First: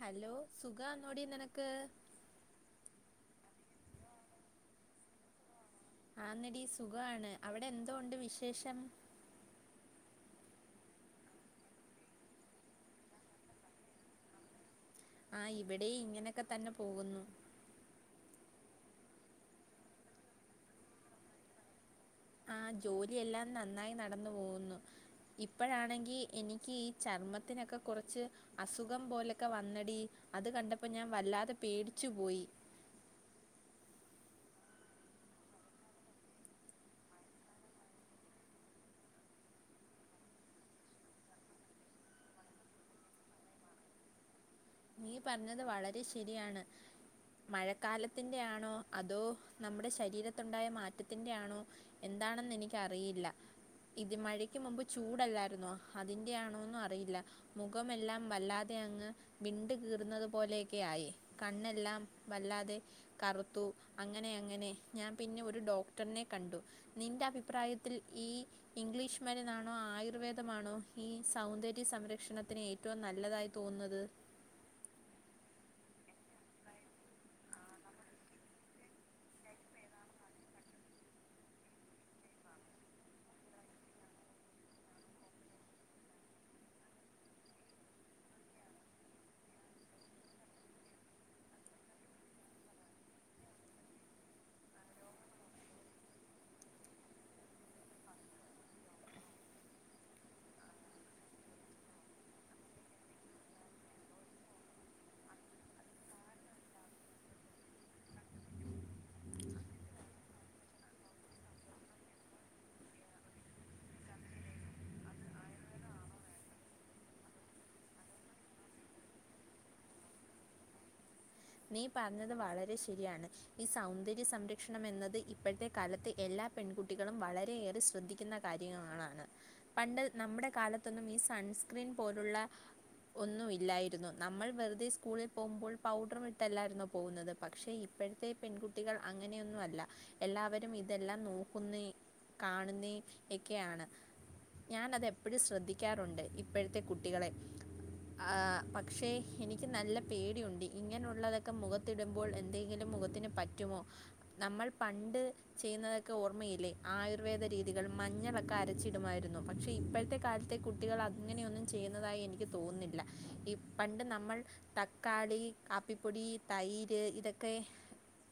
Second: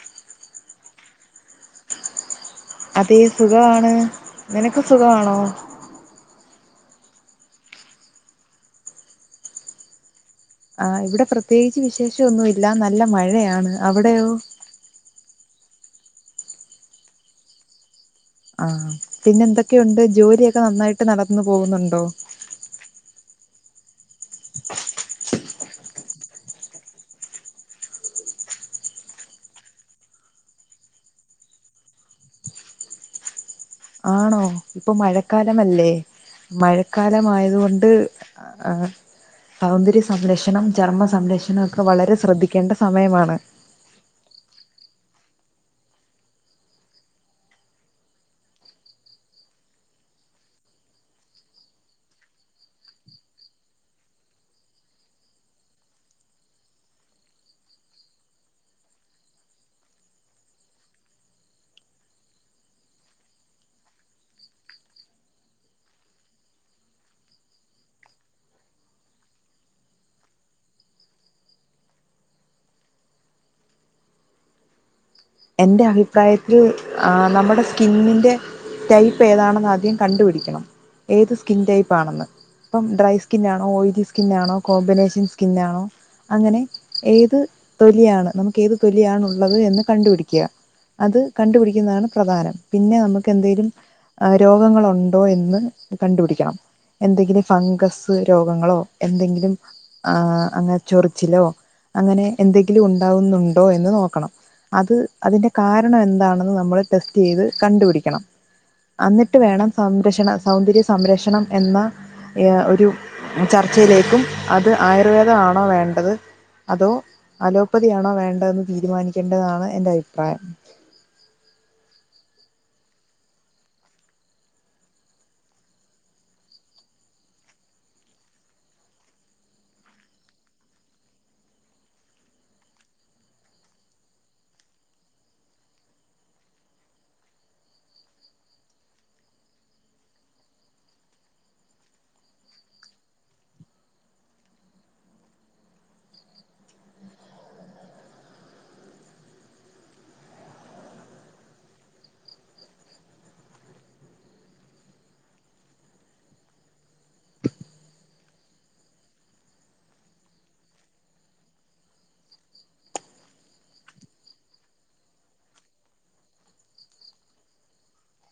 Hello സുഖാന്നോടി നിനക്ക് അതെ സുഖവാണ് നിനക്ക് സുഖവാണോ ആന്നെടി സുഖ്വാണ് അവിടെന്തോ ഒണ്ട് വിശേഷം ആഹ് ഇവ്ടെ പ്രത്യേകിച്ച് വിശേഷൊന്നൂല്ല നല്ല മഴയാണ് അവിടെയോ ആഹ് ഇവ്ടേം ഇങ്ങനക്കെ തന്നെ പോകുന്നു ആഹ് പിന്നെ എന്തൊക്കെയുണ്ട് ജോലിയൊക്കെ നന്നായിട്ട് നടന്നു പോകുന്നുണ്ടോ ആ ജോലിയെല്ലാം നന്നായി നടന്നു പോകുന്നു ഇപ്പോഴാണെങ്കി എനിക്ക് ഈ ചർമ്മത്തിനൊക്കെ കൊറച്ച് അസുഖം പോലൊക്കെ വന്നെടി അത് കണ്ടപ്പോ ഞാൻ വല്ലാതെ പേടിച്ചു പോയി ആണോ ഇപ്പം മഴക്കാലമല്ലേ മഴക്കാലമായതുകൊണ്ട് ആ സൗന്ദര്യ സംരക്ഷണം ചർമ്മ സംരക്ഷണമൊക്കെ വളരെ ശ്രദ്ധിക്കേണ്ട സമയമാണ് നീ പറ്ഞ്ഞത് വളരെ ശരിയാണ് മഴക്കാലത്തിന്റെ ആണോ അതോ നമ്മുടെ ശരീരത്തുണ്ടായ മാറ്റത്തിന്റെ ആണോ എന്താണെന്ന് എനിക്കറിയില്ല ഇത് മഴയ്ക്ക് മുമ്പ് ചൂടല്ലായിരുന്നോ അതിന്റെയാണോന്നും അറിയില്ല മുഖമെല്ലാം വല്ലാതെ അങ്ങ് വിണ്ട് കീറുന്നതു പോലെയൊക്കെയായി കണ്ണെല്ലാം വല്ലാതെ കറുത്തു അങ്ങനെ അങ്ങനെ ഞാൻ പിന്നെ ഒരു ഡോക്ടറിനെ കണ്ടു നിന്റെ അഭിപ്രായത്തിൽ ഈ ഇംഗ്ലീഷ് മരുന്നാണോ ആയുർവേദമാണോ ഈ സൗന്ദര്യ സംരക്ഷണത്തിന് ഏ റ്റവും നല്ലതായി തോന്നുന്നത് എന്റെ അഭിപ്രായത്തിൽ നമ്മുടെ സ്കിന്നിന്റെ ടൈപ്പ് ഏതാണെന്ന് ആദ്യം കണ്ടുപിടിക്കണം ഏത് സ്കിൻ ടൈപ്പാണെന്ന് ഇപ്പം ഡ്രൈ സ്കിന്നാണോ ഓയിലി സ്കിന്നാണോ കോമ്പിനേഷൻ സ്കിന്നാണോ അങ്ങനെ ഏത് തൊലിയാണ് നമുക്ക് ഏത് തൊലിയാണുള്ളത് എന്ന് കണ്ടുപിടി ക്കാ അത് കണ്ടുപിടിക്കുന്നതാണ് പ്രധാനം പിന്നെ നമുക്ക് എന്തേലും രോഗങ്ങളുണ്ടോ എന്ന് കണ്ടുപിടിക്കണം എന്തെങ്കിലും ഫംഗസ് രോഗങ്ങളോ എന്തെങ്കിലും ആ അങ്ങനെ ചൊറിച്ചിലോ അങ്ങനെ എന്തെങ്കിലും ഉണ്ടാവുന്നുണ്ടോ എന്ന് നോക്കണം അത് അതിന്റെ കാരണം എന്താണെന്ന് നമ്മള് ടെസ്റ്റ് ചെയ്ത് കണ്ടുപിടിക്കണം എന്നിട്ട് വേണം സംരക്ഷണ സൗന്ദര്യ സംരക്ഷണം എന്ന ഒരു ചർച്ചയിലേക്കും അത് ആയുർവേദമാണോ വേണ്ടത് അതോ അലോപ്പതിയാണോ വേണ്ടതെന്ന് തീരുമാനിക്കേണ്ടതാണ് എന്റെ അഭിപ്രായം നീ പറ്ഞ്ഞത് വളരെ ശരിയാണ് ഈ സൗന്ദര്യ സംരക്ഷണം എന്നത് ഇപ്പോഴത്തെ കാലത്തെ എല്ലാ പെൺകുട്ടികളും വളരെയേറെ ശ്രദ്ധിക്കുന്ന കാര്യങ്ങളാളാണ് പണ്ട് നമ്മുടെ കാലത്തൊന്നും ഈ സൺസ്ക്രീൻ പോലുള്ള ഒന്നുമില്ലായിരുന്നു നമ്മൾ വെറുതെ സ്കൂളിൽ പോകുമ്പോൾ പൗഡർ ട്ടല്ലായിരുന്നോ പോകുന്നത് പക്ഷേ ഇപ്പോഴത്തെ പെൺകുട്ടികൾ അങ്ങനെയൊന്നും അല്ല എല്ലാവരും ഇതെല്ലാം നോക്കുന്നെ കാണുന്നെ യക്കെയാണ് ഞാനതെപ്പഴും ശ്രദ്ധിക്കാറുണ്ട് ഇപ്പോഴത്തെ കുട്ടികളെ ആഹ് പക്ഷെ എനിക്ക് നല്ല പേടിയുണ്ട് ഇങ്ങന ഉള്ളതൊക്കെ മുഖത്തിടുമ്പോൾ എന്തെങ്കിലും മുഖത്തിന് പറ്റുമോ നമ്മൾ പണ്ട് ചെയ്യുന്നതൊക്കെ ഓർമ്മയില്ലേ ആയുർവേദ രീതികൾ മഞ്ഞളൊക്കെ അരച്ചി ടുമായിരുന്നു പക്ഷെ ഇപ്പോഴത്തെ കാലത്തെ കുട്ടികൾ അങ്ങനെയൊന്നും ചെയ്യുന്നതായി എനിക്ക് തോന്നുന്നില്ല പണ്ട് നമ്മൾ തക്കാളി കാപ്പിപ്പൊടി തൈര് ഇതൊക്കെ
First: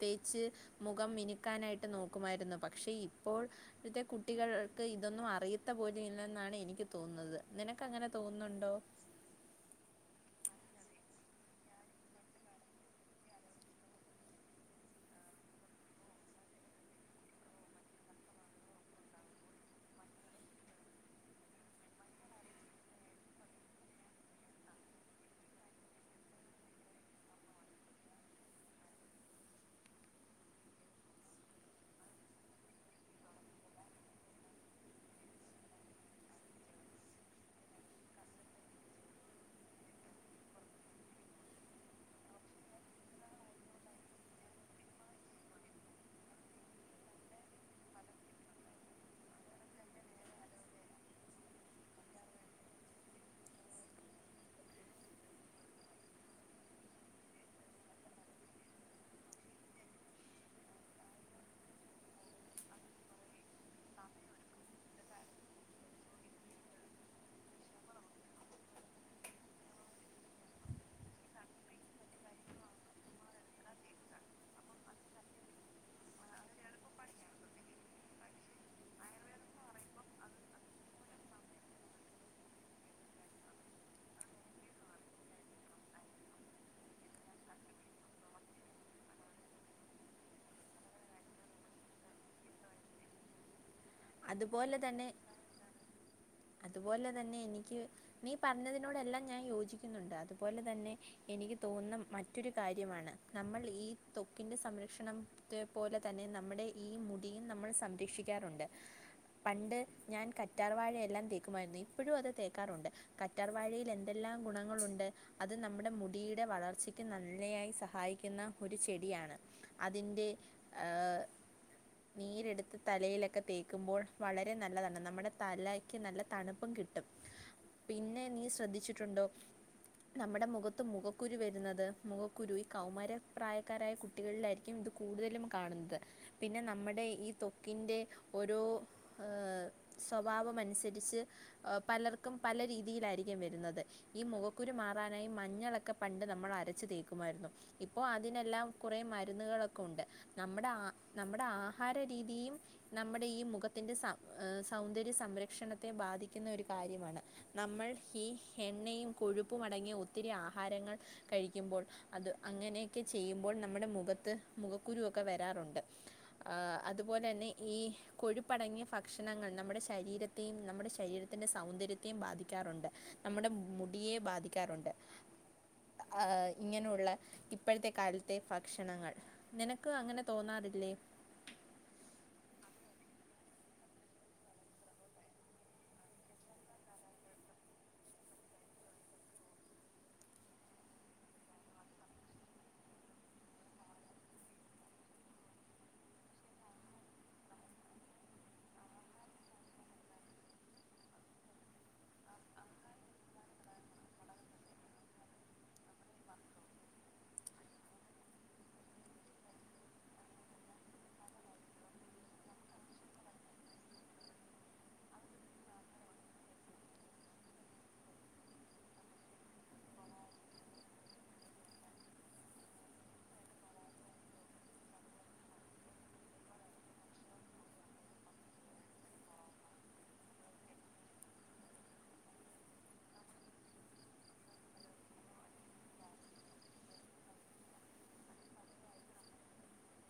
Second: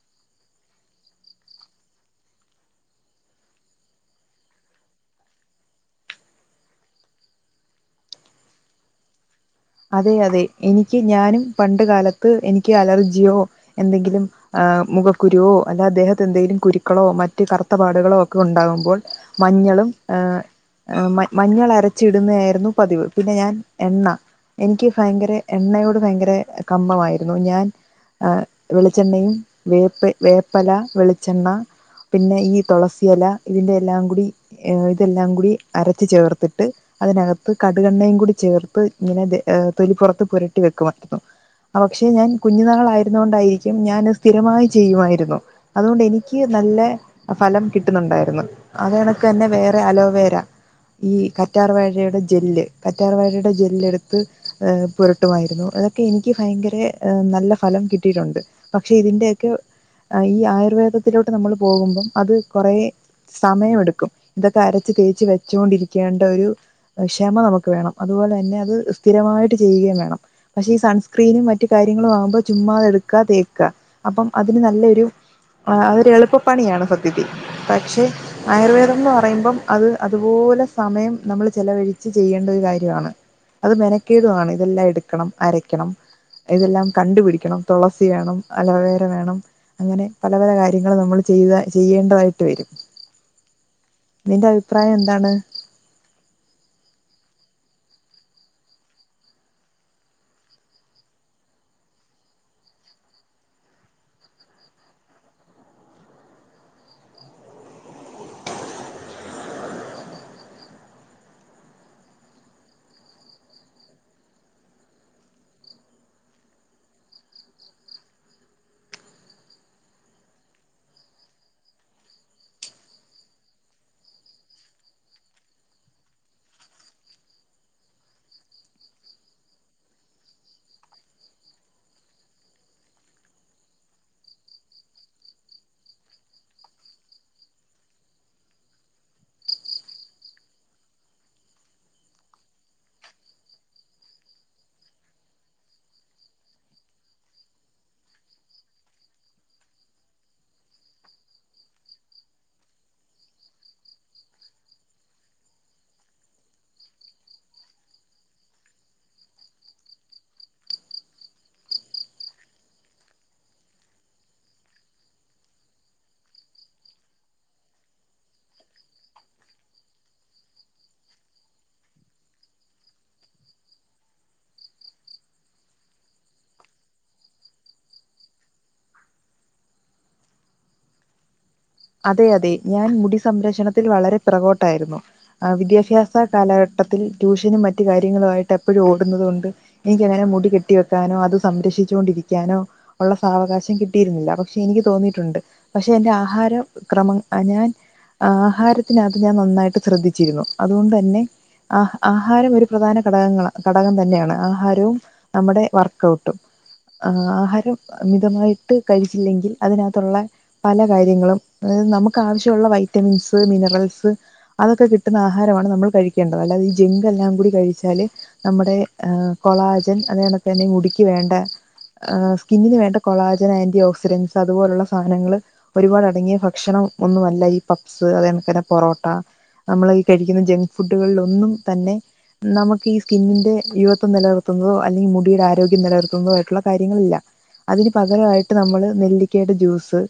തേച്ച് മുഖം മിനുക്കാനായിട്ട് നോക്കുമായിരുന്നു പക്ഷേ ഇപ്പോൾ ഇപത്തെ കുട്ടികൾക്ക് ഇതൊന്നും അറിയത്ത പോലു ഇല്ലെന്നാണ് എനിക്ക് തോന്നുന്നത് നിനക്ക് അങ്ങനെ തോന്നുന്നുണ്ടോ അതെ അതെ എനിക്ക് ഞാനും പണ്ട് കാലത്ത് എനിക്ക് അലർജിയോ എന്തെങ്കിലും ആഹ് മുഖക്കുരുവോ അല്ല ദേഹത്ത് എന്തെലും കുരുക്കളോ മറ്റ് കറുത്തപാടുകളോ ഒക്കെ ഉണ്ടാകുമ്പോൾ മഞ്ഞളും ഏഹ് മ മഞ്ഞൾ അരച്ചിടുന്നതായിരുന്നു പതിവ് പിന്നെ ഞാൻ എണ്ണ എനിക്ക് ഭയങ്കര എണ്ണയോട് ഭയങ്കര കമ്പമായിരുന്നു ഞാൻ ആഹ് വെളിച്ചെണ്ണയും വേപ്പ് വേപ്പല വെളിച്ചെണ്ണ പിന്നെ ഈ തുളസി എല ഇതിൻ്റെ എല്ലാം കൂടി ഇതെല്ലാം കൂടി അരച്ച് ചേർത്തിട്ട് അതിനകത്ത് കടുകണ്ണയും കൂടി ചേർത്ത് ഇങ്ങനെത് ഏഹ തൊലിപ്പുറത്ത് പുരട്ടി വെക്കുമായിരുന്നു പക്ഷെ ഞാൻ കുഞ്ഞുനാളായിരുന്ന കൊണ്ടായിരിക്കും ഞാൻ സ്ഥിരമായി ചെയ്യുമായിരുന്നു അതുകൊണ്ട് എനിക്ക് നല്ല ഫലം കിട്ടുന്നുണ്ടായിരുന്നു അത എനക്ക് തന്നെ വേറെ അലോവേര ഈ കറ്റാർ വഴയുടെ ജെല് കറ്റാർ വഴയുടെ ജെല്ല് എടുത്ത് ത്ത് പുരട്ടുമായിരുന്നു അതൊക്കെ എനിക്ക് ഭയങ്കര നല്ല ഫലം കിട്ടിയിട്ടുണ്ട് പക്ഷെ ഇതിന്റെയൊക്കെ ഈ ആയുർവേദത്തിലോട്ട് നമ്മൾ പോകുമ്പം അത് കുറെ സമയമെടുക്കും ഇതൊക്കെ അരച്ച് തേച്ച് വെച്ചുകൊണ്ടിരിക്കേണ്ട ഒരു ക്ഷമ നമുക്ക് വേണം അതുപോലെ തന്നെ അത് സ്ഥിരമായിട്ട് ചെയ്യുകയും വേണം പക്ഷെ ഈ സൺസ്ക്രീനും മറ്റു കാര്യങ്ങളും വാങ്ങുമ്പോ ചുമ്മാത എടുക്കാ തേക്കാ അപ്പം അതിന് നല്ലൊരു അതരു എളുപ്പപ്പണിയാണ് സത്യത്തിൽ പക്ഷെ ആയുർവേദം എന്ന് പറയുമ്പം അത് അതുപോലെ സമയം നമ്മൾ ചെലവഴിച്ച് ചെയ്യേണ്ട ഒരു കാര്യമാണ് അത് മെനക്കേടുമാണ് ഇതെല്ലാം എടുക്കണം അരയ്ക്കണം ഇതെല്ലാം കണ്ടുപിടിക്കണം തുളസി വേണം അലോവേര വേണം അങ്ങനെ പല പല കാര്യങ്ങളും നമ്മൾ ചെയ്യുക ചെയ്യേണ്ടതായിട്ട് വരും നിന്റെ അതുപോലെ അഭിപ്രായം തന്നെ എന്താണ് അതുപോലെ തന്നെ എനിക്ക് നീ പറഞ്ഞതിനോടെല്ലാം ഞാൻ യോജിക്കുന്നുണ്ട് അതുപോലെ തന്നെ എനിക്ക് തോന്നുന്ന മറ്റൊരു കാര്യമാണ് നമ്മൾ ഈ തൊക്കിൻ്റെ സംരക്ഷണം റ്റ് പോലെ തന്നെ നമ്മുടെ ഈ മുടിയും നമ്മൾ സംരക്ഷിക്കാറുണ്ട് പണ്ട് ഞാൻ കറ്റാർ വാഴയെല്ലാം തേക്കുമായിരുന്നു ഇപ്പഴും അത് തേക്കാറുണ്ട് കറ്റർവാഴയിൽ എന്തെല്ലാം ഗുണങ്ങളുണ്ട് അത് നമ്മുടെ മുടിയുടെ വളർച്ചയ്ക്ക് നല്ലയായി സഹായിക്കുന്ന ഒരു ചെടിയാണ് അതിന്റെ നീരെടുത്ത് തലയിലൊക്കെ തേ ക്കുമ്പോൾ വളരെ നല്ലതാണ് നമ്മുടെ തലയ്ക്ക് നല്ല തണുപ്പും കിട്ടും പിന്നെ നീ ശ്രദ്ധിച്ചിട്ടുണ്ടോ നമ്മുടെ മുഖത്ത് മുഖക്കുരു വരുന്നത് മുഖക്കുരു ഈ കൗമാര പ്രായക്കാരായ കു ട്ടികളിലായിരിക്കും ഇത് കൂടുതലും കാണുന്നത് പിന്നെ നമ്മുടെ ഈ തൊക്കിന്റെ ഓരോ ഏഹ് സ്വഭാവമനുസരിച്ച് പലർക്കും പല രീതിയിലായിരിക്കും വരുന്നത് ഈ മുഖക്കുരു മാറാനായി മഞ്ഞളൊക്കെ പണ്ട് നമ്മൾ അരച്ചു തേക്കുമായിരുന്നു ഇപ്പോ അതിനെല്ലാം കുറെ മരുന്നുകളൊക്കെ ഉണ്ട് നമ്മുടെ ആ നമ്മുടെ ആഹാര രീതിയും നമ്മുടെ ഈ മുഖത്തിൻ്റെ സ സൗന്ദര്യ സംരക്ഷണത്തെ ബാധിക്കുന്ന ഒരു കാര്യമാണ് നമ്മൾ ഈ എണ്ണയും കൊഴുപ്പും അടങ്ങിയ ഒത്തിരി ആഹാരങ്ങൾ കഴിക്കുമ്പോൾ അത് അങ്ങനെയൊക്കെ ചെയ്യുമ്പോൾ നമ്മുടെ മുഖത്ത് മുഖക്കുരു ഒക്കെ വരാറുണ്ട് ആ അതുപോലെ തന്നെ ഈ കൊഴുപ്പടങ്ങിയ ഭക്ഷണങ്ങൾ നമ്മുടെ ശരീരത്തെയും നമ്മുടെ ശരീരത്തിൻ്റെ സൗന്ദര്യ ത്തേയും ബാധിക്കാറുണ്ട് നമ്മുടെ മുടിയെ ബാധിക്കാറുണ്ട് ആ ഇങ്ങനെയുള്ള ഇപ്പഴത്തെ കാലത്തെ ഭക്ഷണങ്ങൾ നിനക്ക് അങ്ങനെ തോന്നാറില്ലേ അതെ അതെ ഞാൻ മുടി സംരക്ഷണത്തിൽ വളരെ പിറകോട്ടായിരുന്നു ആ വിദ്യാഭ്യാസ കാലഘട്ടത്തിൽ ട്യൂഷനും മറ്റു കാര്യങ്ങളുയിട്ട് എപ്പഴും ഓടുന്നത് കൊണ്ട് എനിക്കങ്ങനെ മുടി കെട്ടി വെക്കാനോ അത് സംരക്ഷിച്ചു കൊണ്ടിരിക്കാനോ ഉള്ള സാവകാശം കിട്ടിയിരുന്നില്ല പക്ഷെ എനിക്ക് തോന്നിയിട്ടുണ്ട് പക്ഷെ എന്റെ ആഹാരം ക്രമം ഞാൻ ആഹാരത്തിനകത്ത് ഞാൻ നന്നായിട്ട് ശ്രദ്ധിച്ചിരുന്നു അതുകൊണ്ട് തന്നെ ആ ആഹാരം ഒരു പ്രധാന ഘടകങ്ങള ഘടകം തന്നെയാണ് ആഹാരവും നമ്മുടെ വർക്കഔട്ടും ആഹാരം മിതമായിട്ട് കഴിച്ചില്ലെങ്കിൽ അതിനകത്തുള്ള പല കാര്യങ്ങളും അത് നമുക്ക് ആവശ്യമുള്ള വൈറ്റമിൻസ് മിനറൽസ് അതൊക്കെ കിട്ടുന്ന ആഹാരമാണ് നമ്മൾ കഴിക്കേണ്ടത് അല്ലാത ഈ ജെങ്കെല്ലാം കൂടി കഴിച്ചാല് നമ്മുടെ ആഹ് കൊളാജൻ അത്കണക്ക് തന്നെ മുടിക്ക് വേണ്ട ആഹ് സ്കിന്നിന് വേണ്ട കൊളാജൻ ആന്റി ഓക്സിഡന്റ്സ് അതുപോലുള്ള സാധനങ്ങള് ഒരുപാട് അടങ്ങിയ ഭ ക്ഷണം ഒന്നുവല്ല ഈ പപ്പ്സ് അത് കണക്കന്നെ പൊറോട്ട നമ്മളീ കഴിക്കുന്ന ജങ്ക് ഫുഡുകളിൽ ഒന്നും തന്നെ നമുക്ക് ഈ സ്കിന്നിന്റെ യുവത്വം നിലനിർത്തുന്നതോ അല്ലെങ്കിൽ മുടിയുടെ ആരോഗ്യം നിലനിർത്തുന്നതോ ആയിട്ടുള്ള കാര്യങ്ങളില്ല അതിന് പകരമായിട്ട് നമ്മള് നെല്ലിക്കയുടെ ജ്യൂസ്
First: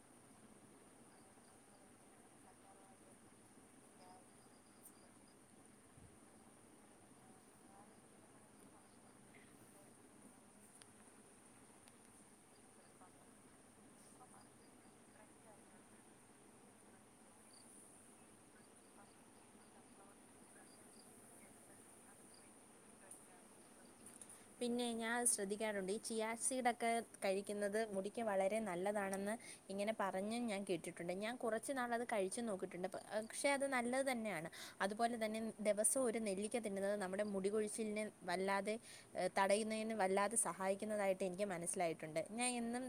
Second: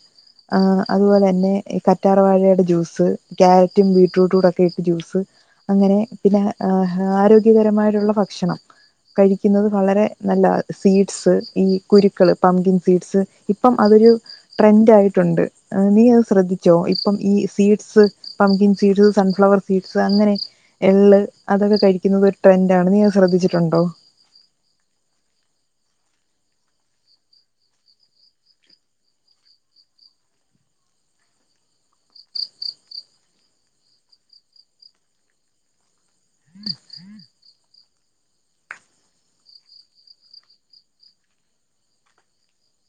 ആഹ് അതുപോല ന്നെ ഈ കറ്റാർ വാഴയുടെ ജ്യൂസ് ക്യാരറ്റും ബീട്രൂട്ടൂടൊക്കെയിട്ട് ജ്യൂസ് അങ്ങനെ പിന്നെ ആഹാ ആരോഗ്യകരമായിട്ടുള്ള ഭക്ഷണം കഴിക്കുന്നത് വളരെ നല്ലതാ സീഡ്സ് ഈ കുരുക്കള് പംകിൻ സീഡ്സ് ഇപ്പം അതൊരു ട്രെൻഡായിട്ടുണ്ട് ആഹ് നീ അത്‌ ശ്രദ്ധിച്ചോ ഇപ്പം ഈ seeds pumpkin seeds sunflower seeds അങ്ങനെ എള്ള് അതൊക്കെ കഴിക്കുന്നുന്നത് ഒരു ട്രെൻഡാണ് നീ അത്ശ്രദ്ധിച്ചിട്ടുണ്ടോ പിന്നെ ഞാൻ ശ്രദ്ധിക്കാറുണ്ട് ഈ ചിയാസീഡൊക്കെ കഴിക്കുന്നത് മുടിക്ക് വളരെ നല്ലതാണെന്ന് ഇങ്ങനെ പറഞ്ഞും ഞാൻ കേട്ടിട്ടുണ്ട് ഞാൻ കുറച്ചു നാൾ അത് കഴിച്ചും നോക്കീട്ടുണ്ട് പക്ഷെ അത് നല്ലത് തന്നെയാണ് അതുപോലെ തന്നെ ദിവസവും ഒരു നെല്ലിക്ക തിന്നുന്നത് നമ്മുടെ മുടികൊഴിച്ചിലിന് വല്ലാതെ അഹ് തടയുന്നതിന് വല്ലാതെ സഹായിക്കുന്നതായിട്ട് എനിക്ക് മനസ്സിലായിട്ടുണ്ട് ഞാൻ എന്നും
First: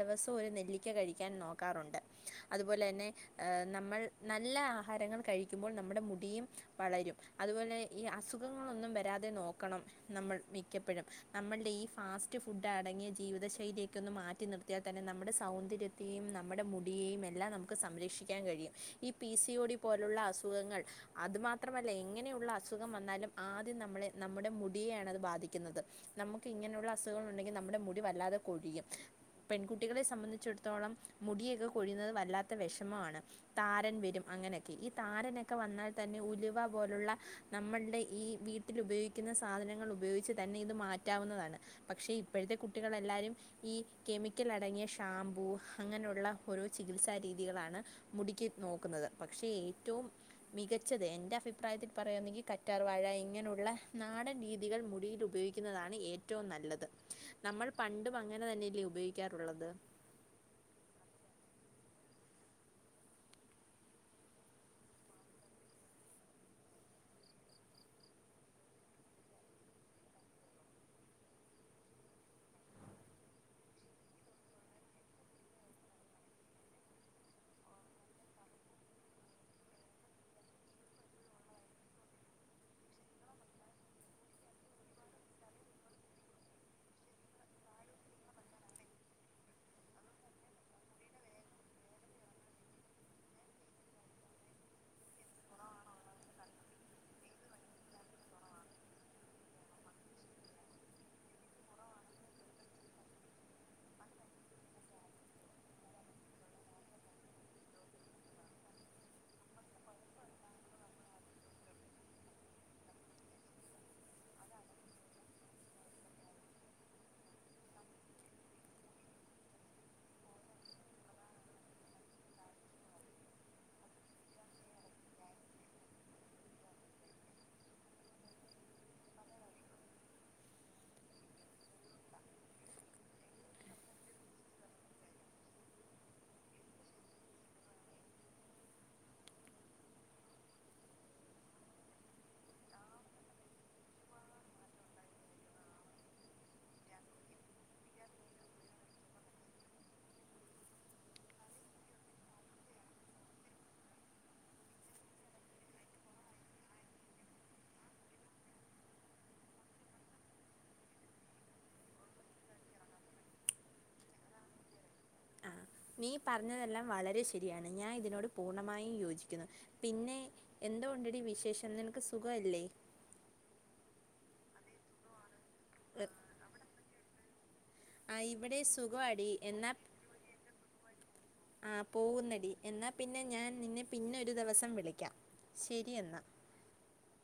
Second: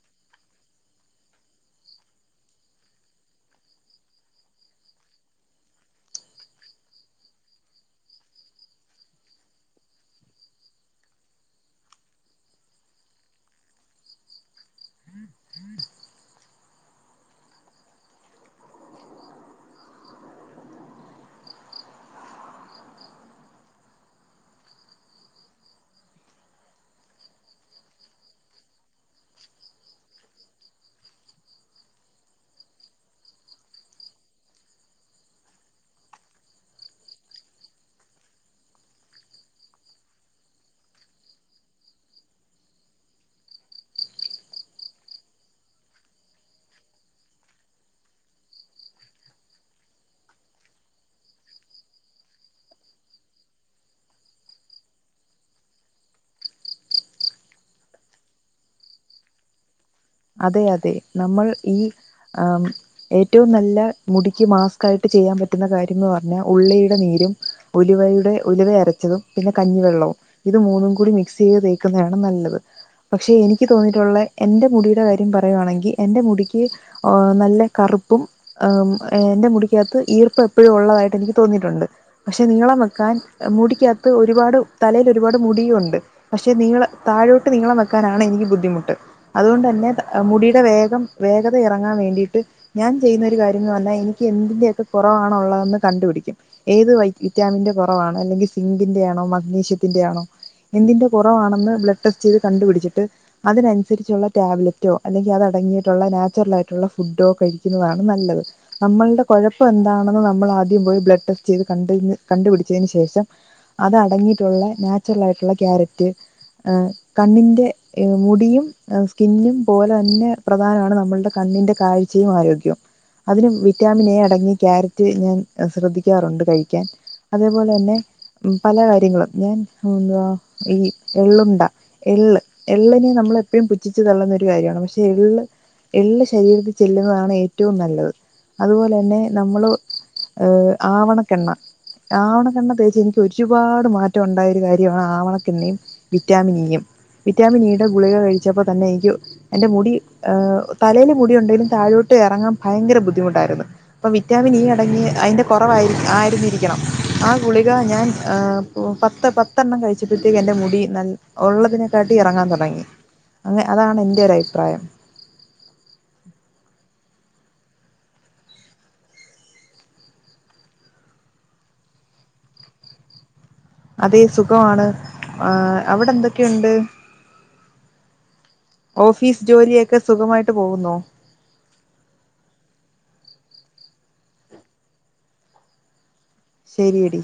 ദിവസവും ഒരു നെല്ലിക്ക കഴിക്കാൻ നോക്കാറുണ്ട് അതുപോലെ തന്നെ ആഹ് നമ്മൾ നല്ല ആഹാരങ്ങൾ കഴിക്കുമ്പോൾ നമ്മുടെ മുടിയും വളരും അതുപോലെ ഈ അസുഖങ്ങളൊന്നും വരാതെ നോക്കണം നമ്മൾ മിക്കപ്പഴും നമ്മൾടെ ഈ ഫാസ്റ്റ് ഫുഡ് അടങ്ങിയ ജീവിതശൈലിയൊക്കെ ഒന്ന് മാറ്റി നിർ ത്തിയ തന്നെ നമ്മുടെ സൗന്ദര്യത്തെയും നമ്മുടെ മുടിയേയും എല്ലാം നമുക്ക് സംരക്ഷിക്കാൻ കഴിയും ഈ പി സി ഒ ഡി പോലുള്ള അസുഖങ്ങൾ അതുമാത്രമല്ല എങ്ങനെയുള്ള അസുഖം വന്നാലും ആദ്യം നമ്മളെ നമ്മുടെ മുടിയെയാണത് ബാധി ക്കുന്നത് നമുക്ക് ഇങ്ങനെയുള്ള അസുഖങ്ങൾ ഉണ്ടെങ്കിൽ നമ്മുടെ മുടി വല്ലാതെ കൊഴിയും പെൺകുട്ടികളെ സംബന്ധിച്ചിടത്തോളം മുടിയൊക്കെ കൊഴിയുന്നത് വല്ലാത്ത വിഷമമാണ് താരൻ വരും അങ്ങനെയൊക്കെ ഈ താരനൊക്കെ വന്നാൽ തന്നെ ഉലുവ പോലുള്ള നമ്മൾടെ ഈ വീട്ടിലുപയോഗിക്കുന്ന സാധനങ്ങൾ ഉപയോഗിച്ച് തന്നെ ഇത് മാറ്റാവുന്നതാണ് പക്ഷെ ഇപ്പഴത്തെ കുട്ടികൾ എല്ലാരും ഈ കെമിക്കൽ അടങ്ങിയ ഷാംമ്പൂ അങ്ങനെയുള്ള ഓരോ ചികിത്സാരീതികളാണ് മുടിക്ക് നോക്കുന്നത് പക്ഷേ ഏറ്റവും മികച്ചത് എന്റെ അഭിപ്രായത്തിൽ പറയുന്നെങ്കിൽ കറ്റാർ വാഴ ഇങ്ങനെയുള്ള നാടൻ രീതികൾ മുടിയിലു പയോഗിക്കുന്നതാണ് ഏറ്റവും നല്ലത് നമ്മള് പണ്ടും അങ്ങനെ തന്നെല്ലേ ഉപയോഗിക്കാറുള്ളത് അതെ അതെ നമ്മൾ ഈ ആം ഏറ്റവും നല്ല മുടിക്ക് മാസ്കായിട്ട് ചെയ്യാൻ പറ്റുന്ന കാര്യംന്ന് പറഞ്ഞാ ഉള്ളീടെ നീരും ഉലുവയുടെ ഉലുവ അരച്ചതും പിന്നെ കഞ്ഞിവെള്ളവും ഇത് മൂന്നും കൂടി മിക്സ് ചെയ്ത് തേക്കുന്നതാണ് നല്ലത് പക്ഷെ എനിക്ക് തോന്നിയിട്ടുള്ള എന്റെ മുടിയു ടെ കാര്യം പറയുവാണെങ്കിൽ എന്റെ മുടിക്ക് ആഹ് നല്ല കറുപ്പും ഏഹ് എന്റെ മുടിക്കകത്ത് ഈർപ്പം എപ്പഴും ഉള്ളതായിട്ട് എനിക്ക് തോന്നിയിട്ടുണ്ട്. പക്ഷെ നീളം വെക്കാൻ മുടിക്കകത്ത് ഒരുപാട് തലേലൊരുപാട് മുടിയുണ്ട്. പക്ഷെ നീളം താഴോട്ട് നീളം വെക്കാനാണ് എനിക്ക് ബുദ്ധിമുട്ട് അതുകൊണ്ടെന്നെ മുടിയുടെ വേഗം വേഗത ഇറങ്ങാൻ വേണ്ടിയിട്ട് ഞാൻ ചെയ്യുന്ന ഒരു കാര്യം എന്ന് പറഞ്ഞാൽ എനിക്ക് എന്തിന്റെ ഒക്കെ കൊറവാണ് ഒള്ളതെന്ന് കണ്ടുപിടിക്കും. ഏത് വൈ വിറ്റാമിന്റെ കൊറവാണ് അല്ലെങ്കിൽ സിങ്കിന്റെ ആണോ മഗ്നീഷ്യത്തിന്റെ ആണോ എന്തിന്റെ കൊറവാണെന്ന് ബ്ലഡ് ടെസ്റ്റ് ചെയ്ത് കണ്ടു പിടിച്ചിട്ട് അതിനനുസരിച്ചുള്ള ടാബ്ല റ്റോ അല്ലെങ്കിൽ അതടങ്ങിയിട്ടുള്ള നാച്ചുറൽ ആയിട്ടുള്ള ഫുഡോ കഴിക്കുന്നതാണ് നല്ലത്. നമ്മൾടെ കൊഴപ്പം എന്താണെന്ന് നമ്മൾ ആദ്യം പോയി ബ്ലഡ് ടെസ്റ്റ് ചെയ്ത് കണ്ട്ന് കണ്ടുപിടിച്ചതിന് ശേഷം അതടങ്ങിട്ടുള്ള നാച്ചുറലായിട്ടുള്ള ക്യാരറ്റ് ആഹ് കണ്ണിന്റെ എഹ് മുടിയും സ്കിന്നും പോലന്നെ പ്രധാനാണ് നമ്മൾടെ കണ്ണിന്റെ കാഴ്ചയും ആരോഗ്യും അതിന് വിറ്റാമിൻ എ അടങ്ങി ക്യാരറ്റ് ഞാൻ ശ്രദ്ധിക്ക്യാറുണ്ട് കഴിക്ക്യാൻ അതേപോലെന്നെ പല കാര്യങ്ങളും ഞാൻ ഉം ന്താ ഈ എള്ളുണ്ട എള്ള് എള്ള്നെ നമ്മള് എപ്പഴും പുച്ഛിച്ചു തള്ളുന്ന ഒരു കാര്യാണ് പക്ഷെ എള്ള് എള്ള് ശരീരത്തിൽ ചെല്ലുന്നതാണ് ഏറ്റവും നല്ലത് അത്പോലെന്നെ നമ്മള് ഏഹ് ആവണക്കെണ്ണ ആവണക്കെണ്ണ തേച്ച് എനിക്ക് ഒരുപാട് മാറ്റം ഉണ്ടായര് കാര്യാ ആഹ് ആവണക്കെണ്ണയും വിറ്റാമിൻ ഈയും വിറ്റാമിൻ ഇയുടെ ഗുളിക കഴിച്ചപ്പോ തന്നെ എൻക്യു എന്റെ മുടി തലേൽ മുടി ഉണ്ടേലും താഴോട്ട് എറങ്ങാം ഭയങ്കര ബുദ്ധിമുട്ടാ ര്ന്ന് പ്പം വിറ്റാമിൻ ഈ അടങ്ങി അയ്ന്റെ കൊറവായി ആയിരുന്നിരിക്കണം ആഹ് ഗുളിക ഞാൻ പത്ത് പത്തണ്ണം കഴിച്ചപ്പഴ്ത്തേക്ക് എന്റെ മുടി നൽ ഉള്ളതിനെക്കാട്ടി എറങ്ങാതൊടങ്ങി അങ്ങ് അതാണ് എന്റെ ഒരയിപ്രായം ആഹ് നീ പർഞ്ഞതെല്ലാം വളരെ ശരിയാണ് ഞാൻ ഇതിനോട് പൂർണ്ണമായ് യോജിക്കുന്നു പിന്നെ എന്തോണ്ടെടി വിശേഷം നിൻക്ക് സുഖൊല്ലേ അതെ സുഖവാണ് ആഹ് അവ്ടെ എന്തൊക്കെയുണ്ട് ആഹ് ഇവിടെ സ്റ്റ് ഓഫീസ് ജോലിയക്കെ സുഖമായിട്ട് പോകുന്നോ ആഹ് പോകുന്നടി എന്നാപിന്നെ ഞാൻ നിന്നെ പിന്നൊരു ദിവസം വിളിക്യ ശരി എന്നാ ശരിയടി